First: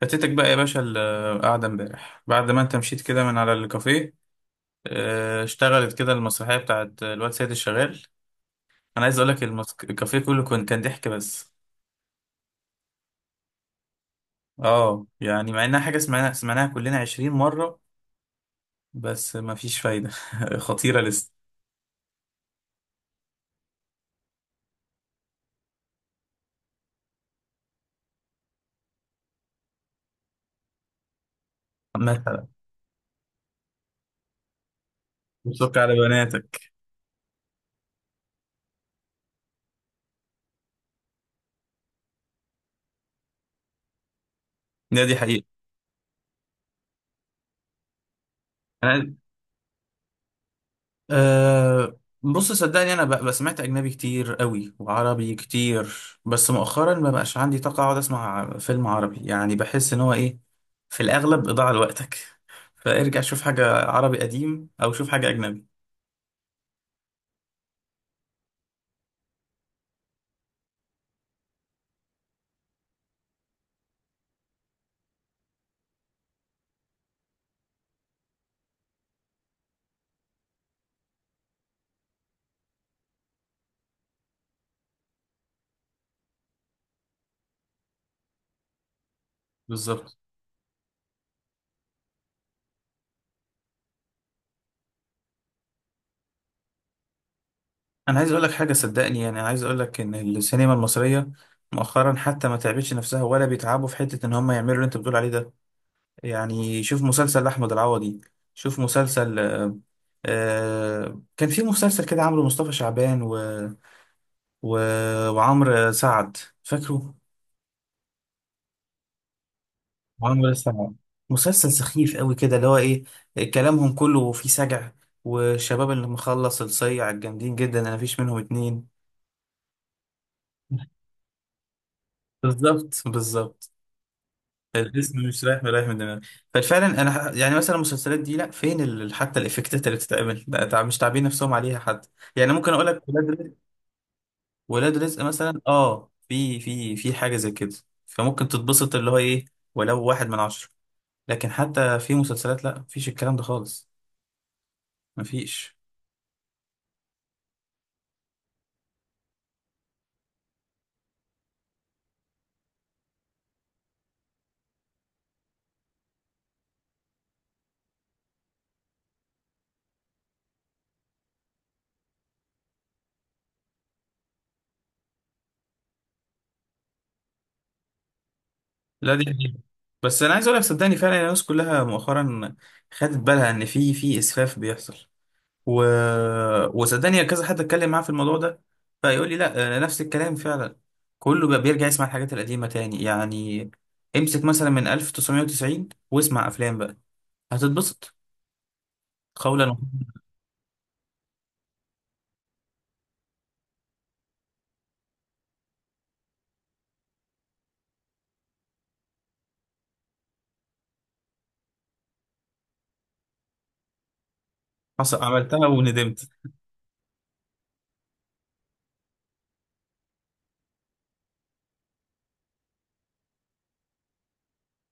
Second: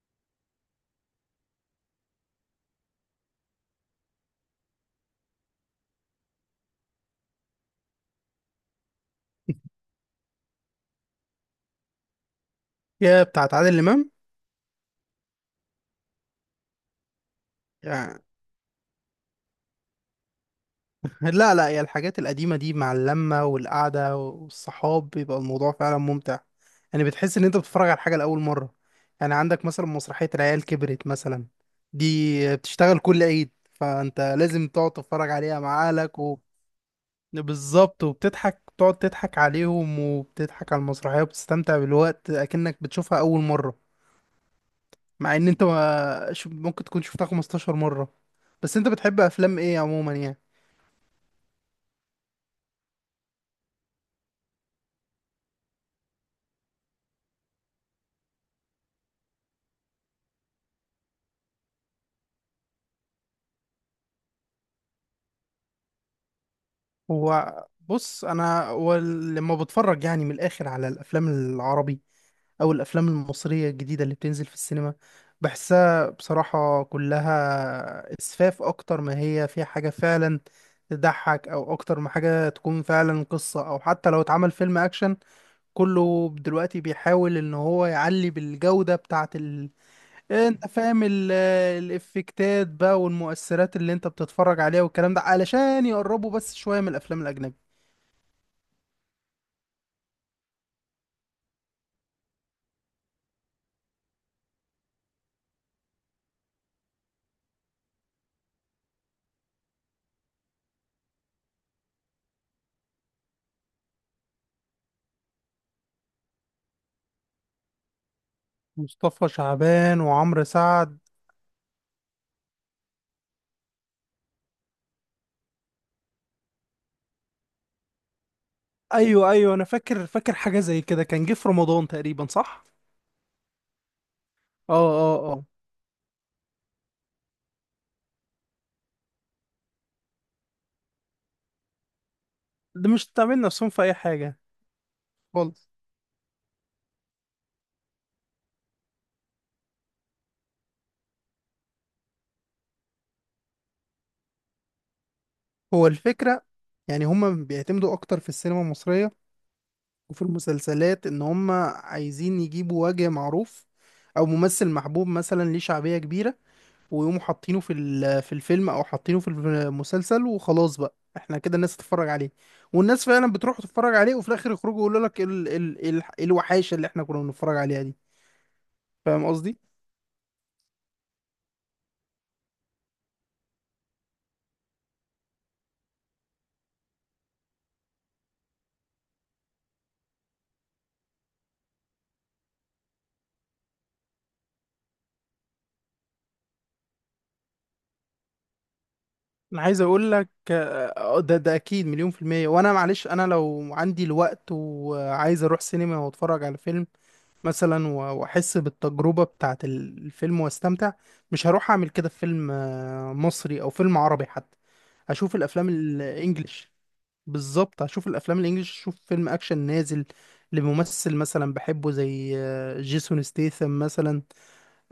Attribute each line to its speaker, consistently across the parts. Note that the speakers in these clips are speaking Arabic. Speaker 1: فاتتك بقى يا باشا القعدة امبارح بعد ما انت مشيت كده من على الكافيه. اه، اشتغلت كده المسرحية بتاعت الواد سيد الشغال. انا عايز اقولك الكافيه كله كان ضحك بس.
Speaker 2: يا بتاعت عادل امام.
Speaker 1: اه، يعني مع انها حاجة سمعناها سمعناها كلنا عشرين مرة،
Speaker 2: يعني
Speaker 1: بس ما فيش فايدة. خطيرة لسه.
Speaker 2: لا يا الحاجات القديمه دي مع اللمه والقعده والصحاب بيبقى الموضوع فعلا ممتع. يعني بتحس ان انت بتتفرج على حاجه لاول مره، يعني عندك مثلا مسرحيه العيال كبرت مثلا.
Speaker 1: مثلا
Speaker 2: دي بتشتغل كل عيد فانت لازم تقعد تتفرج عليها
Speaker 1: بتشك
Speaker 2: مع
Speaker 1: على
Speaker 2: اهلك و...
Speaker 1: بناتك.
Speaker 2: بالظبط، وبتضحك، بتقعد تضحك عليهم وبتضحك على المسرحيه وبتستمتع بالوقت اكنك بتشوفها اول مره.
Speaker 1: ده دي
Speaker 2: مع
Speaker 1: حقيقة.
Speaker 2: ان انت ما... ممكن تكون شفتها 15 مره. بس انت
Speaker 1: انا
Speaker 2: بتحب افلام ايه عموما يعني؟
Speaker 1: بص صدقني انا بقى سمعت اجنبي كتير قوي وعربي كتير، بس مؤخرا ما بقاش عندي طاقه اقعد اسمع فيلم عربي، يعني بحس ان هو ايه، في الاغلب اضاعه لوقتك. فارجع شوف حاجه عربي قديم او شوف حاجه اجنبي.
Speaker 2: هو بص، انا لما بتفرج يعني من الاخر على الافلام العربي او الافلام المصريه الجديده اللي بتنزل في السينما، بحسها بصراحه كلها اسفاف اكتر ما هي فيها حاجه فعلا تضحك، او اكتر ما حاجه تكون فعلا قصه، او حتى لو اتعمل فيلم اكشن كله دلوقتي بيحاول ان هو يعلي بالجوده بتاعه
Speaker 1: بالظبط.
Speaker 2: انت فاهم الافكتات بقى والمؤثرات اللي انت بتتفرج عليها والكلام ده علشان يقربوا بس شويه من الافلام الاجنبيه.
Speaker 1: انا عايز اقول لك حاجه صدقني، يعني انا عايز اقول لك ان السينما المصريه مؤخرا حتى ما تعبتش نفسها ولا بيتعبوا في حته ان هم يعملوا اللي انت بتقول عليه ده. يعني شوف مسلسل أحمد العوضي، شوف مسلسل كان في مسلسل كده عامله مصطفى شعبان و... وعمرو سعد. فاكره
Speaker 2: مصطفى شعبان وعمرو
Speaker 1: عمرو سعد؟
Speaker 2: سعد.
Speaker 1: مسلسل سخيف قوي كده اللي هو ايه، كلامهم كله فيه سجع، والشباب اللي مخلص الصيع الجامدين جدا انا مفيش منهم اتنين.
Speaker 2: ايوه ايوه، انا فاكر حاجه زي كده كان جه في رمضان تقريبا، صح؟
Speaker 1: بالظبط، بالظبط.
Speaker 2: اه اه
Speaker 1: الاسم مش
Speaker 2: اه.
Speaker 1: رايح ولا رايح من دماغي. ففعلا انا يعني مثلا المسلسلات دي لا فين حتى الافكتات اللي بتتعمل لا، مش تعبين نفسهم عليها حد. يعني ممكن اقول
Speaker 2: ده مش
Speaker 1: لك ولاد
Speaker 2: تعمل
Speaker 1: رزق،
Speaker 2: نفسهم في اي حاجه
Speaker 1: ولاد رزق مثلا
Speaker 2: خالص.
Speaker 1: اه، في حاجه زي كده، فممكن تتبسط اللي هو ايه ولو واحد من عشره، لكن حتى في مسلسلات لا مفيش الكلام ده خالص، مفيش.
Speaker 2: هو الفكرة، يعني هما بيعتمدوا أكتر في السينما المصرية وفي المسلسلات إن هما عايزين يجيبوا وجه معروف أو ممثل محبوب مثلا ليه شعبية كبيرة، ويقوموا حاطينه في الفيلم او حاطينه في المسلسل وخلاص بقى احنا كده الناس تتفرج عليه. والناس فعلا بتروح تتفرج عليه وفي الاخر يخرجوا يقولوا لك ال ال ال إيه الوحاشه اللي احنا كنا بنتفرج عليها دي.
Speaker 1: لا دي
Speaker 2: فاهم
Speaker 1: حقيقة.
Speaker 2: قصدي؟
Speaker 1: بس انا عايز اقول لك صدقني فعلا الناس كلها مؤخرا خدت بالها ان في اسفاف بيحصل و... وصدقني كذا حد اتكلم معاه في الموضوع ده، فيقول لي لا نفس الكلام فعلا، كله بقى بيرجع يسمع الحاجات القديمة تاني. يعني امسك مثلا من 1990 واسمع افلام بقى، هتتبسط.
Speaker 2: انا
Speaker 1: قولا.
Speaker 2: عايز اقول لك آه، آه، ده اكيد مليون في المية. وانا معلش انا لو عندي الوقت وعايز اروح سينما واتفرج على فيلم مثلا، واحس بالتجربه بتاعت الفيلم واستمتع، مش هروح اعمل كده في فيلم آه، مصري او فيلم عربي حتى.
Speaker 1: حصل
Speaker 2: اشوف
Speaker 1: عملتها
Speaker 2: الافلام
Speaker 1: وندمت.
Speaker 2: الانجليش. بالظبط، هشوف الافلام الانجليش، اشوف فيلم اكشن نازل لممثل مثلا بحبه زي آه، جيسون ستيثم مثلا،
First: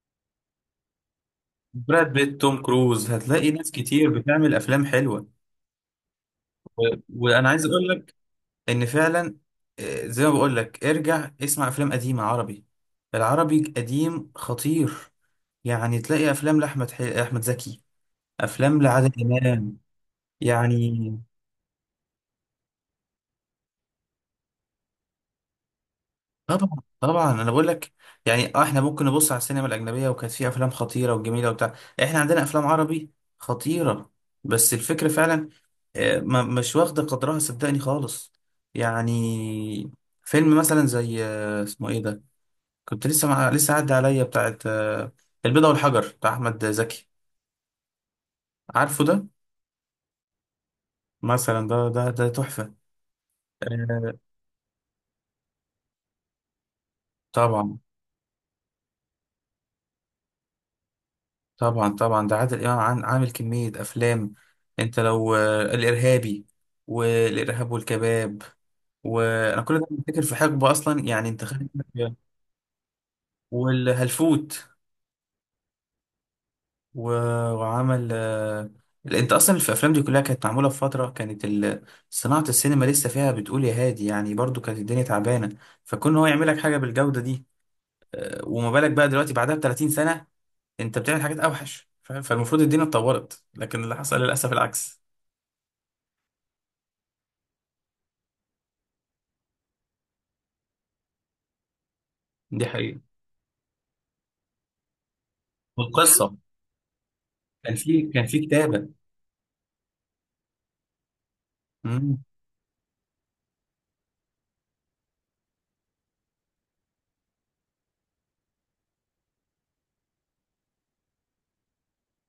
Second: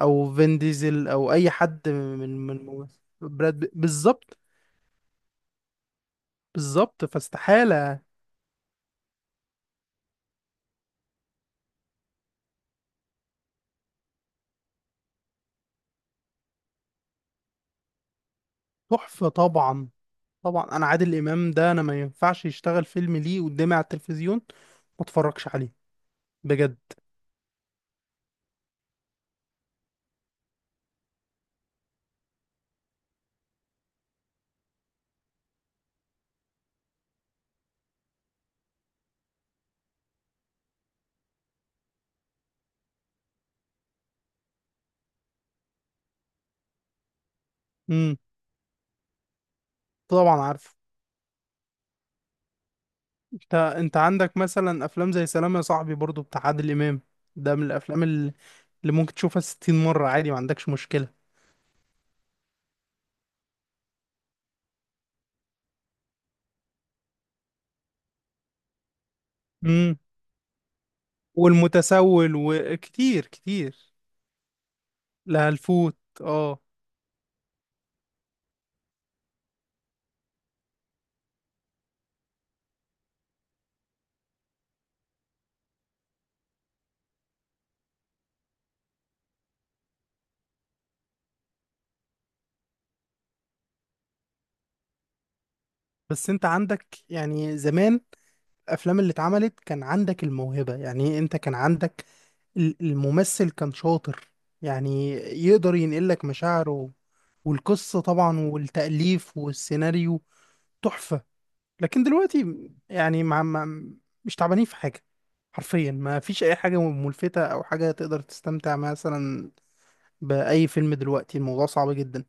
Speaker 2: او فين ديزل، او اي حد
Speaker 1: براد بيت،
Speaker 2: من
Speaker 1: توم
Speaker 2: من
Speaker 1: كروز، هتلاقي
Speaker 2: براد
Speaker 1: ناس كتير
Speaker 2: بالظبط.
Speaker 1: بتعمل افلام حلوة. و...
Speaker 2: بالظبط،
Speaker 1: وانا عايز اقول
Speaker 2: فاستحالة.
Speaker 1: لك ان فعلا زي ما بقول لك ارجع اسمع افلام قديمة عربي. العربي قديم خطير، يعني تلاقي افلام احمد زكي، افلام لعادل
Speaker 2: تحفة
Speaker 1: امام
Speaker 2: طبعا. طبعا انا
Speaker 1: يعني.
Speaker 2: عادل امام ده انا ما ينفعش يشتغل فيلم ليه قدامي على التلفزيون ما اتفرجش عليه،
Speaker 1: طبعا
Speaker 2: بجد.
Speaker 1: طبعا. انا بقول لك يعني، اه احنا ممكن نبص على السينما الاجنبيه وكانت فيها افلام خطيره وجميله وبتاع، احنا عندنا افلام عربي خطيره، بس الفكره فعلا مش واخده قدرها صدقني خالص. يعني فيلم مثلا زي اسمه ايه ده، كنت لسه عدى عليا بتاعت البيضه والحجر بتاع احمد زكي،
Speaker 2: امم.
Speaker 1: عارفه ده؟
Speaker 2: طبعا عارف.
Speaker 1: مثلا ده تحفه.
Speaker 2: انت انت
Speaker 1: آه،
Speaker 2: عندك مثلا افلام زي سلام يا صاحبي برضو بتاع عادل امام. ده من
Speaker 1: طبعا
Speaker 2: الافلام اللي اللي ممكن تشوفها 60 مرة عادي، ما عندكش مشكلة.
Speaker 1: طبعا. طبعا ده عادل امام عامل كمية افلام. انت لو الارهابي والارهاب والكباب، وانا كل ده
Speaker 2: امم.
Speaker 1: بفتكر في حقبة اصلا، يعني انت خلي بالك،
Speaker 2: والمتسول وكتير كتير.
Speaker 1: والهلفوت
Speaker 2: لا الفوت، اه.
Speaker 1: و- وعمل انت اصلا في الافلام دي كلها كانت معمولة في فترة كانت صناعة السينما لسه فيها بتقول يا هادي، يعني برضو كانت الدنيا تعبانة، فكون هو يعمل لك حاجة بالجودة دي، وما بالك بقى دلوقتي بعدها ب 30 سنة، انت بتعمل حاجات اوحش فالمفروض الدنيا اتطورت، لكن اللي حصل للاسف العكس.
Speaker 2: بس انت عندك يعني زمان الافلام اللي اتعملت كان عندك الموهبة، يعني إيه؟ انت كان عندك
Speaker 1: دي حقيقة.
Speaker 2: الممثل كان شاطر، يعني يقدر ينقل لك
Speaker 1: والقصه
Speaker 2: مشاعره.
Speaker 1: كان
Speaker 2: والقصة
Speaker 1: في كان في
Speaker 2: طبعا
Speaker 1: كتابه.
Speaker 2: والتأليف والسيناريو. تحفة. لكن
Speaker 1: مم.
Speaker 2: دلوقتي، يعني مع مش تعبانين في حاجة، حرفيا ما فيش أي حاجة ملفتة أو حاجة تقدر تستمتع مثلا بأي فيلم. دلوقتي الموضوع صعب جدا.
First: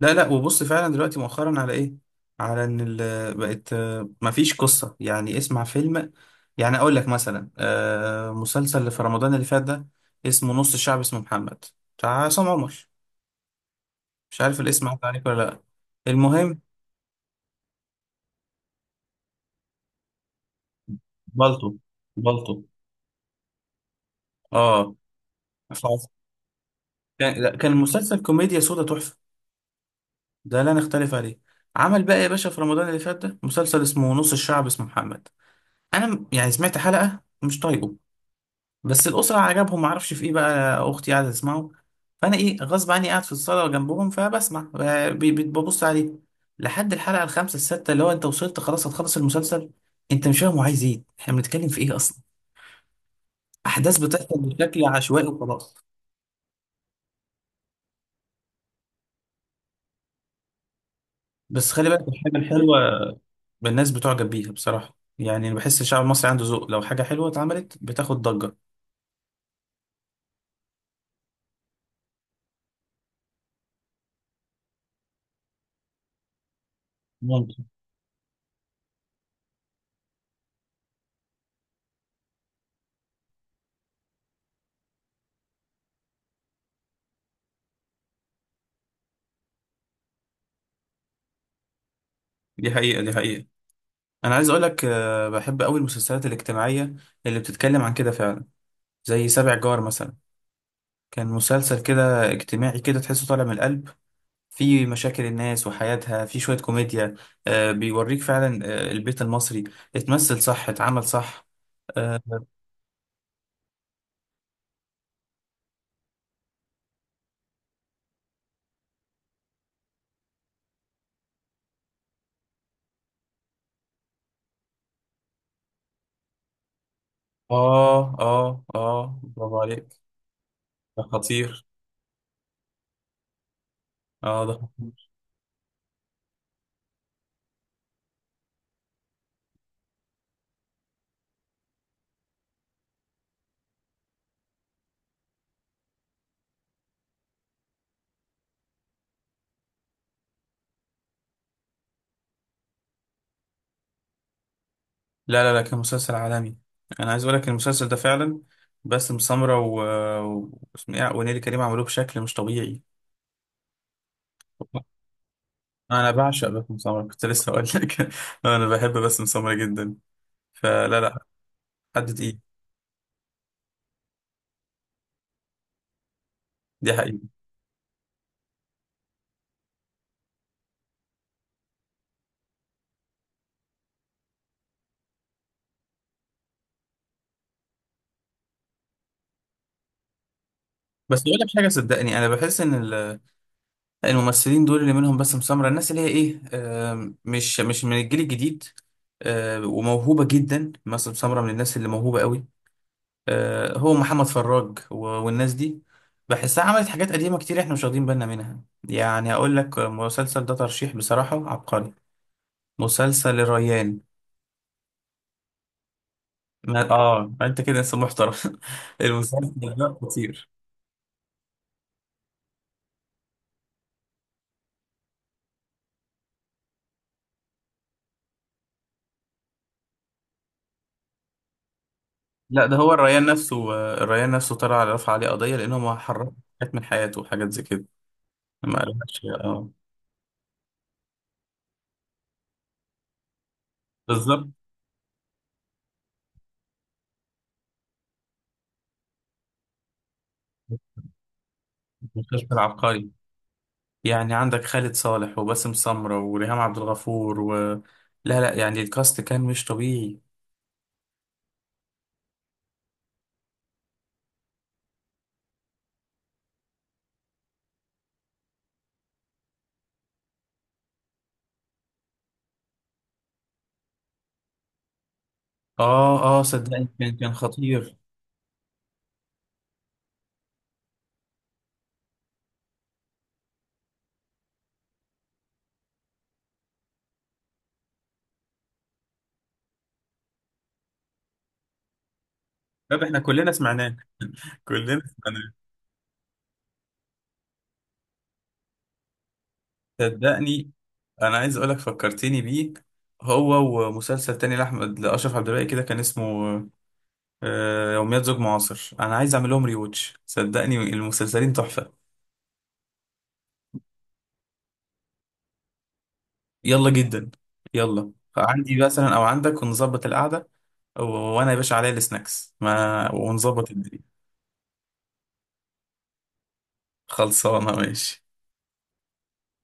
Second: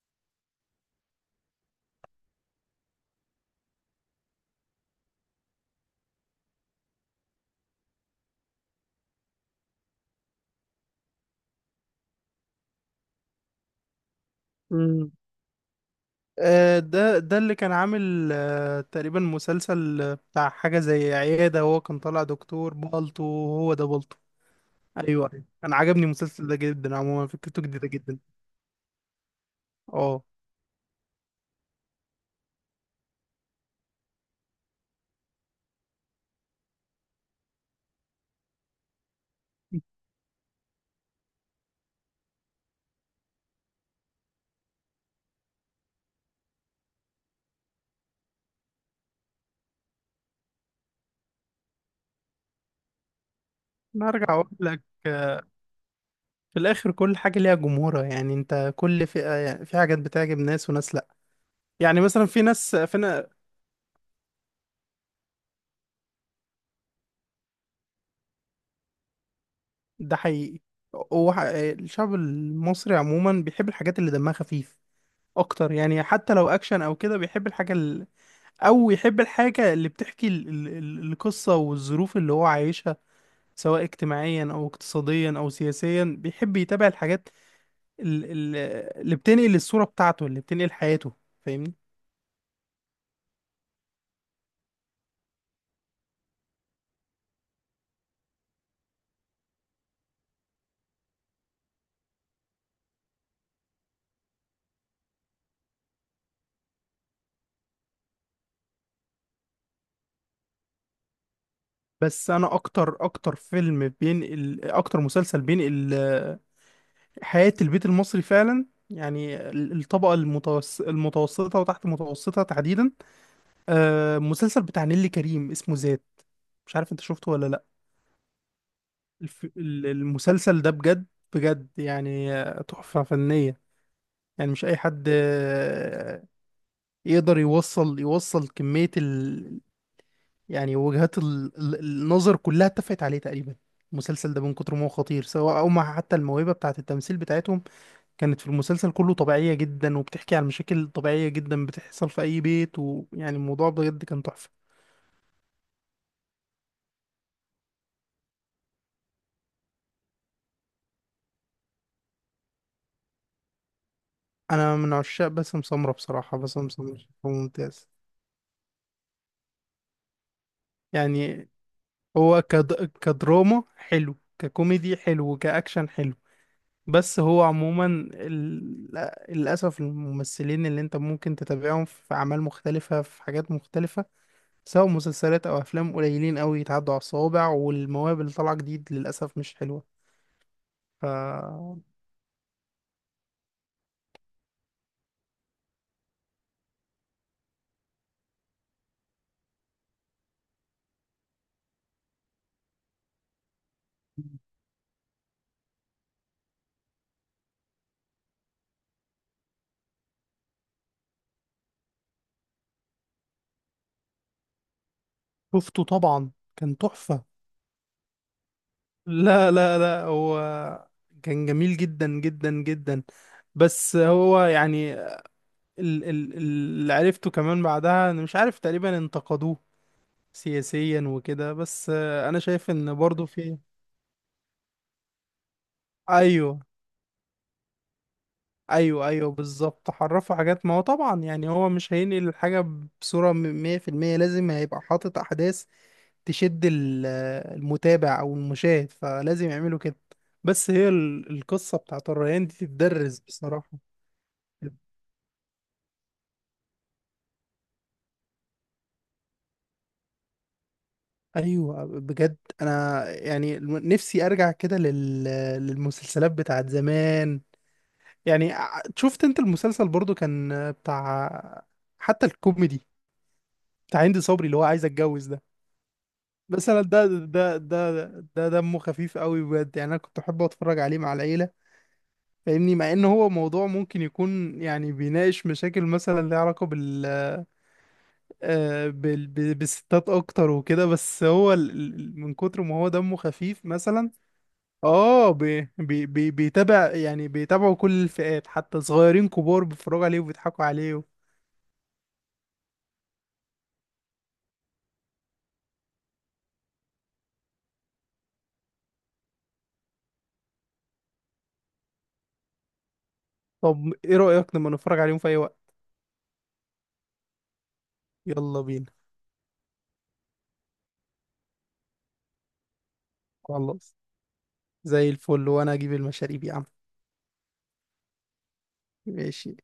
Speaker 1: لا لا، وبص فعلا دلوقتي مؤخرا على ايه، على ان بقت ما فيش قصه، يعني اسمع فيلم، يعني اقول لك مثلا مسلسل اللي في رمضان اللي فات ده اسمه نص الشعب اسمه محمد، بتاع عصام عمر، مش عارف الاسم عدى
Speaker 2: مم.
Speaker 1: عليك ولا لا. المهم
Speaker 2: آه، ده اللي كان عامل آه، تقريبا مسلسل آه، بتاع حاجة زي عيادة.
Speaker 1: بالطو،
Speaker 2: هو كان طالع
Speaker 1: بالطو.
Speaker 2: دكتور بالطو. هو ده بالطو.
Speaker 1: اه.
Speaker 2: أيوه أيوة. أنا
Speaker 1: ف-
Speaker 2: عجبني المسلسل ده جدا، عموما
Speaker 1: كان لا،
Speaker 2: فكرته
Speaker 1: كان
Speaker 2: جديدة جدا.
Speaker 1: المسلسل كوميديا سودا تحفه،
Speaker 2: اه،
Speaker 1: ده لا نختلف عليه. عمل بقى يا باشا في رمضان اللي فات ده مسلسل اسمه نص الشعب اسمه محمد. انا يعني سمعت حلقه مش طايقه، بس الاسره عجبهم معرفش في ايه، بقى اختي قاعده تسمعه، فانا ايه غصب عني قاعد في الصاله جنبهم فبسمع ببص عليه لحد الحلقه الخامسه السادسه، اللي هو انت وصلت خلاص هتخلص المسلسل، انت مش فاهم هو عايز ايه، احنا بنتكلم في ايه اصلا، احداث
Speaker 2: أنا هرجع
Speaker 1: بتحصل
Speaker 2: أقول لك
Speaker 1: بشكل عشوائي
Speaker 2: آه،
Speaker 1: وخلاص.
Speaker 2: في الآخر كل حاجة ليها جمهورها، يعني أنت كل فئة، يعني في حاجات بتعجب ناس وناس لأ.
Speaker 1: بس خلي
Speaker 2: يعني
Speaker 1: بالك
Speaker 2: مثلا
Speaker 1: الحاجه
Speaker 2: في
Speaker 1: الحلوه،
Speaker 2: ناس فينا.
Speaker 1: الناس بتعجب بيها بصراحه، يعني بحس الشعب المصري عنده ذوق، لو حاجه حلوه اتعملت بتاخد ضجه.
Speaker 2: ده حقيقي. الشعب المصري عموما بيحب الحاجات اللي دمها خفيف أكتر، يعني حتى لو أكشن أو كده بيحب
Speaker 1: ممكن.
Speaker 2: الحاجة. او يحب الحاجة اللي بتحكي القصة والظروف اللي هو عايشها، سواء اجتماعيا او اقتصاديا او سياسيا. بيحب يتابع الحاجات ال- ال- اللي بتنقل الصورة بتاعته، اللي بتنقل حياته. فاهمني؟
Speaker 1: دي حقيقه، دي حقيقه. انا عايز اقولك بحب قوي المسلسلات الاجتماعيه اللي بتتكلم عن كده فعلا، زي سابع جار مثلا، كان مسلسل كده اجتماعي كده تحسه طالع من القلب، في مشاكل الناس وحياتها، في شويه كوميديا، بيوريك فعلا البيت المصري، اتمثل صح، اتعمل صح. اه،
Speaker 2: بس انا اكتر اكتر فيلم بينقل، اكتر مسلسل بينقل آه، حياة البيت المصري فعلا، يعني الطبقة المتوس... المتوسطة وتحت المتوسطة تحديدا، آه، مسلسل بتاع نيللي كريم اسمه ذات. مش عارف انت شفته ولا لا؟
Speaker 1: اه. اه
Speaker 2: الف...
Speaker 1: برافو عليك.
Speaker 2: المسلسل ده
Speaker 1: ده
Speaker 2: بجد،
Speaker 1: خطير.
Speaker 2: بجد، يعني آه، تحفة فنية.
Speaker 1: اه
Speaker 2: يعني
Speaker 1: ده
Speaker 2: مش أي حد
Speaker 1: خطير.
Speaker 2: آه، يقدر يوصل، يوصل كمية يعني وجهات النظر كلها اتفقت عليه تقريبا. المسلسل ده من كتر ما هو خطير، سواء أو مع حتى الموهبة بتاعة التمثيل بتاعتهم كانت في المسلسل كله طبيعية جدا، وبتحكي عن مشاكل طبيعية جدا بتحصل في أي بيت، ويعني الموضوع بجد كان تحفة.
Speaker 1: لا لا لا، كان مسلسل عالمي. انا عايز اقولك المسلسل ده فعلا باسم سمرة واسمه إيه؟ ونيلي كريم عملوه بشكل مش طبيعي.
Speaker 2: أنا من عشاق باسم سمرة
Speaker 1: انا
Speaker 2: بصراحة،
Speaker 1: بعشق
Speaker 2: باسم
Speaker 1: باسم
Speaker 2: سمرة
Speaker 1: سمرة، كنت
Speaker 2: هو
Speaker 1: لسه اقول
Speaker 2: ممتاز.
Speaker 1: لك. انا بحب باسم سمرة جدا. فلا لا،
Speaker 2: يعني
Speaker 1: حد تقيل.
Speaker 2: هو كد... كدراما حلو، ككوميدي حلو، كأكشن حلو.
Speaker 1: دي حقيقة.
Speaker 2: بس هو عموما ال- للأسف الممثلين اللي انت ممكن تتابعهم في أعمال مختلفة في حاجات مختلفة، سواء مسلسلات أو أفلام، قليلين أوي، يتعدوا على الصوابع. والمواهب اللي طالعة جديد للأسف مش حلوة. ف
Speaker 1: بس اقول لك حاجة صدقني انا بحس ان الممثلين دول اللي منهم باسم سمرة، الناس اللي هي ايه، مش من الجيل الجديد، وموهوبة جدا، باسم سمرة من الناس اللي موهوبة قوي، هو محمد فراج والناس دي، بحسها عملت حاجات قديمة كتير احنا مش واخدين بالنا منها. يعني اقول لك مسلسل ده ترشيح بصراحة عبقري، مسلسل الريان.
Speaker 2: شفته طبعا، كان تحفة.
Speaker 1: اه انت كده انسان محترم.
Speaker 2: لا
Speaker 1: المسلسل
Speaker 2: لا
Speaker 1: ده
Speaker 2: لا،
Speaker 1: خطير.
Speaker 2: هو كان جميل جدا جدا جدا. بس هو يعني اللي عرفته كمان بعدها انا مش عارف، تقريبا انتقدوه سياسيا وكده، بس آه، انا
Speaker 1: لا
Speaker 2: شايف
Speaker 1: ده هو
Speaker 2: ان برضو
Speaker 1: الريان
Speaker 2: في.
Speaker 1: نفسه، الريان نفسه طلع على رفع عليه قضية لأنه ما حرم
Speaker 2: ايوه
Speaker 1: حاجات من حياته وحاجات زي كده، ما
Speaker 2: ايوه.
Speaker 1: قالهاش.
Speaker 2: ايوه
Speaker 1: اه.
Speaker 2: بالظبط، حرفوا حاجات، ما هو طبعا يعني هو مش هينقل الحاجة بصورة مية في المية،
Speaker 1: بالظبط.
Speaker 2: لازم هيبقى حاطط احداث تشد آه، المتابع او المشاهد، فلازم يعملوا كده. بس هي القصة بتاعت الريان
Speaker 1: المستشفى
Speaker 2: دي
Speaker 1: العبقري،
Speaker 2: تتدرس بصراحة.
Speaker 1: يعني عندك خالد صالح وباسم سمرة وريهام عبد الغفور لا لا، يعني الكاست كان مش طبيعي.
Speaker 2: ايوه بجد، انا يعني نفسي ارجع كده للمسلسلات بتاعت زمان. يعني شفت انت المسلسل برضو كان بتاع، حتى الكوميدي بتاع هند صبري اللي هو عايز اتجوز ده.
Speaker 1: اه اه،
Speaker 2: بس انا
Speaker 1: صدقني
Speaker 2: ده
Speaker 1: كان
Speaker 2: ده
Speaker 1: خطير.
Speaker 2: ده ده دمه خفيف قوي بجد، يعني انا كنت احب اتفرج عليه مع العيله. فاهمني؟ مع ان هو موضوع ممكن يكون يعني بيناقش مشاكل مثلا ليها علاقه بال آه، بالستات اكتر وكده، بس هو من كتر ما هو
Speaker 1: طب
Speaker 2: دمه
Speaker 1: احنا كلنا
Speaker 2: خفيف
Speaker 1: سمعناه.
Speaker 2: مثلا.
Speaker 1: كلنا.
Speaker 2: اه، بيتابع، يعني بيتابعوا كل الفئات حتى صغيرين كبار بيتفرجوا عليه وبيضحكوا
Speaker 1: صدقني
Speaker 2: عليه.
Speaker 1: انا عايز اقولك فكرتني بيه، هو ومسلسل تاني لاشرف عبد الباقي كده كان اسمه يوميات زوج معاصر، انا عايز اعمل لهم ريوتش صدقني، المسلسلين تحفه.
Speaker 2: طب ايه رأيك لما نتفرج عليهم في اي وقت؟
Speaker 1: يلا جدا، يلا
Speaker 2: يلا
Speaker 1: عندي
Speaker 2: بينا.
Speaker 1: مثلا او عندك ونظبط القعده، وانا يا باشا عليا السناكس ما، ونظبط
Speaker 2: خلاص،
Speaker 1: الدنيا.
Speaker 2: زي الفل، وانا اجيب المشاريب يا عم.
Speaker 1: خلصانه، ماشي.
Speaker 2: ماشي.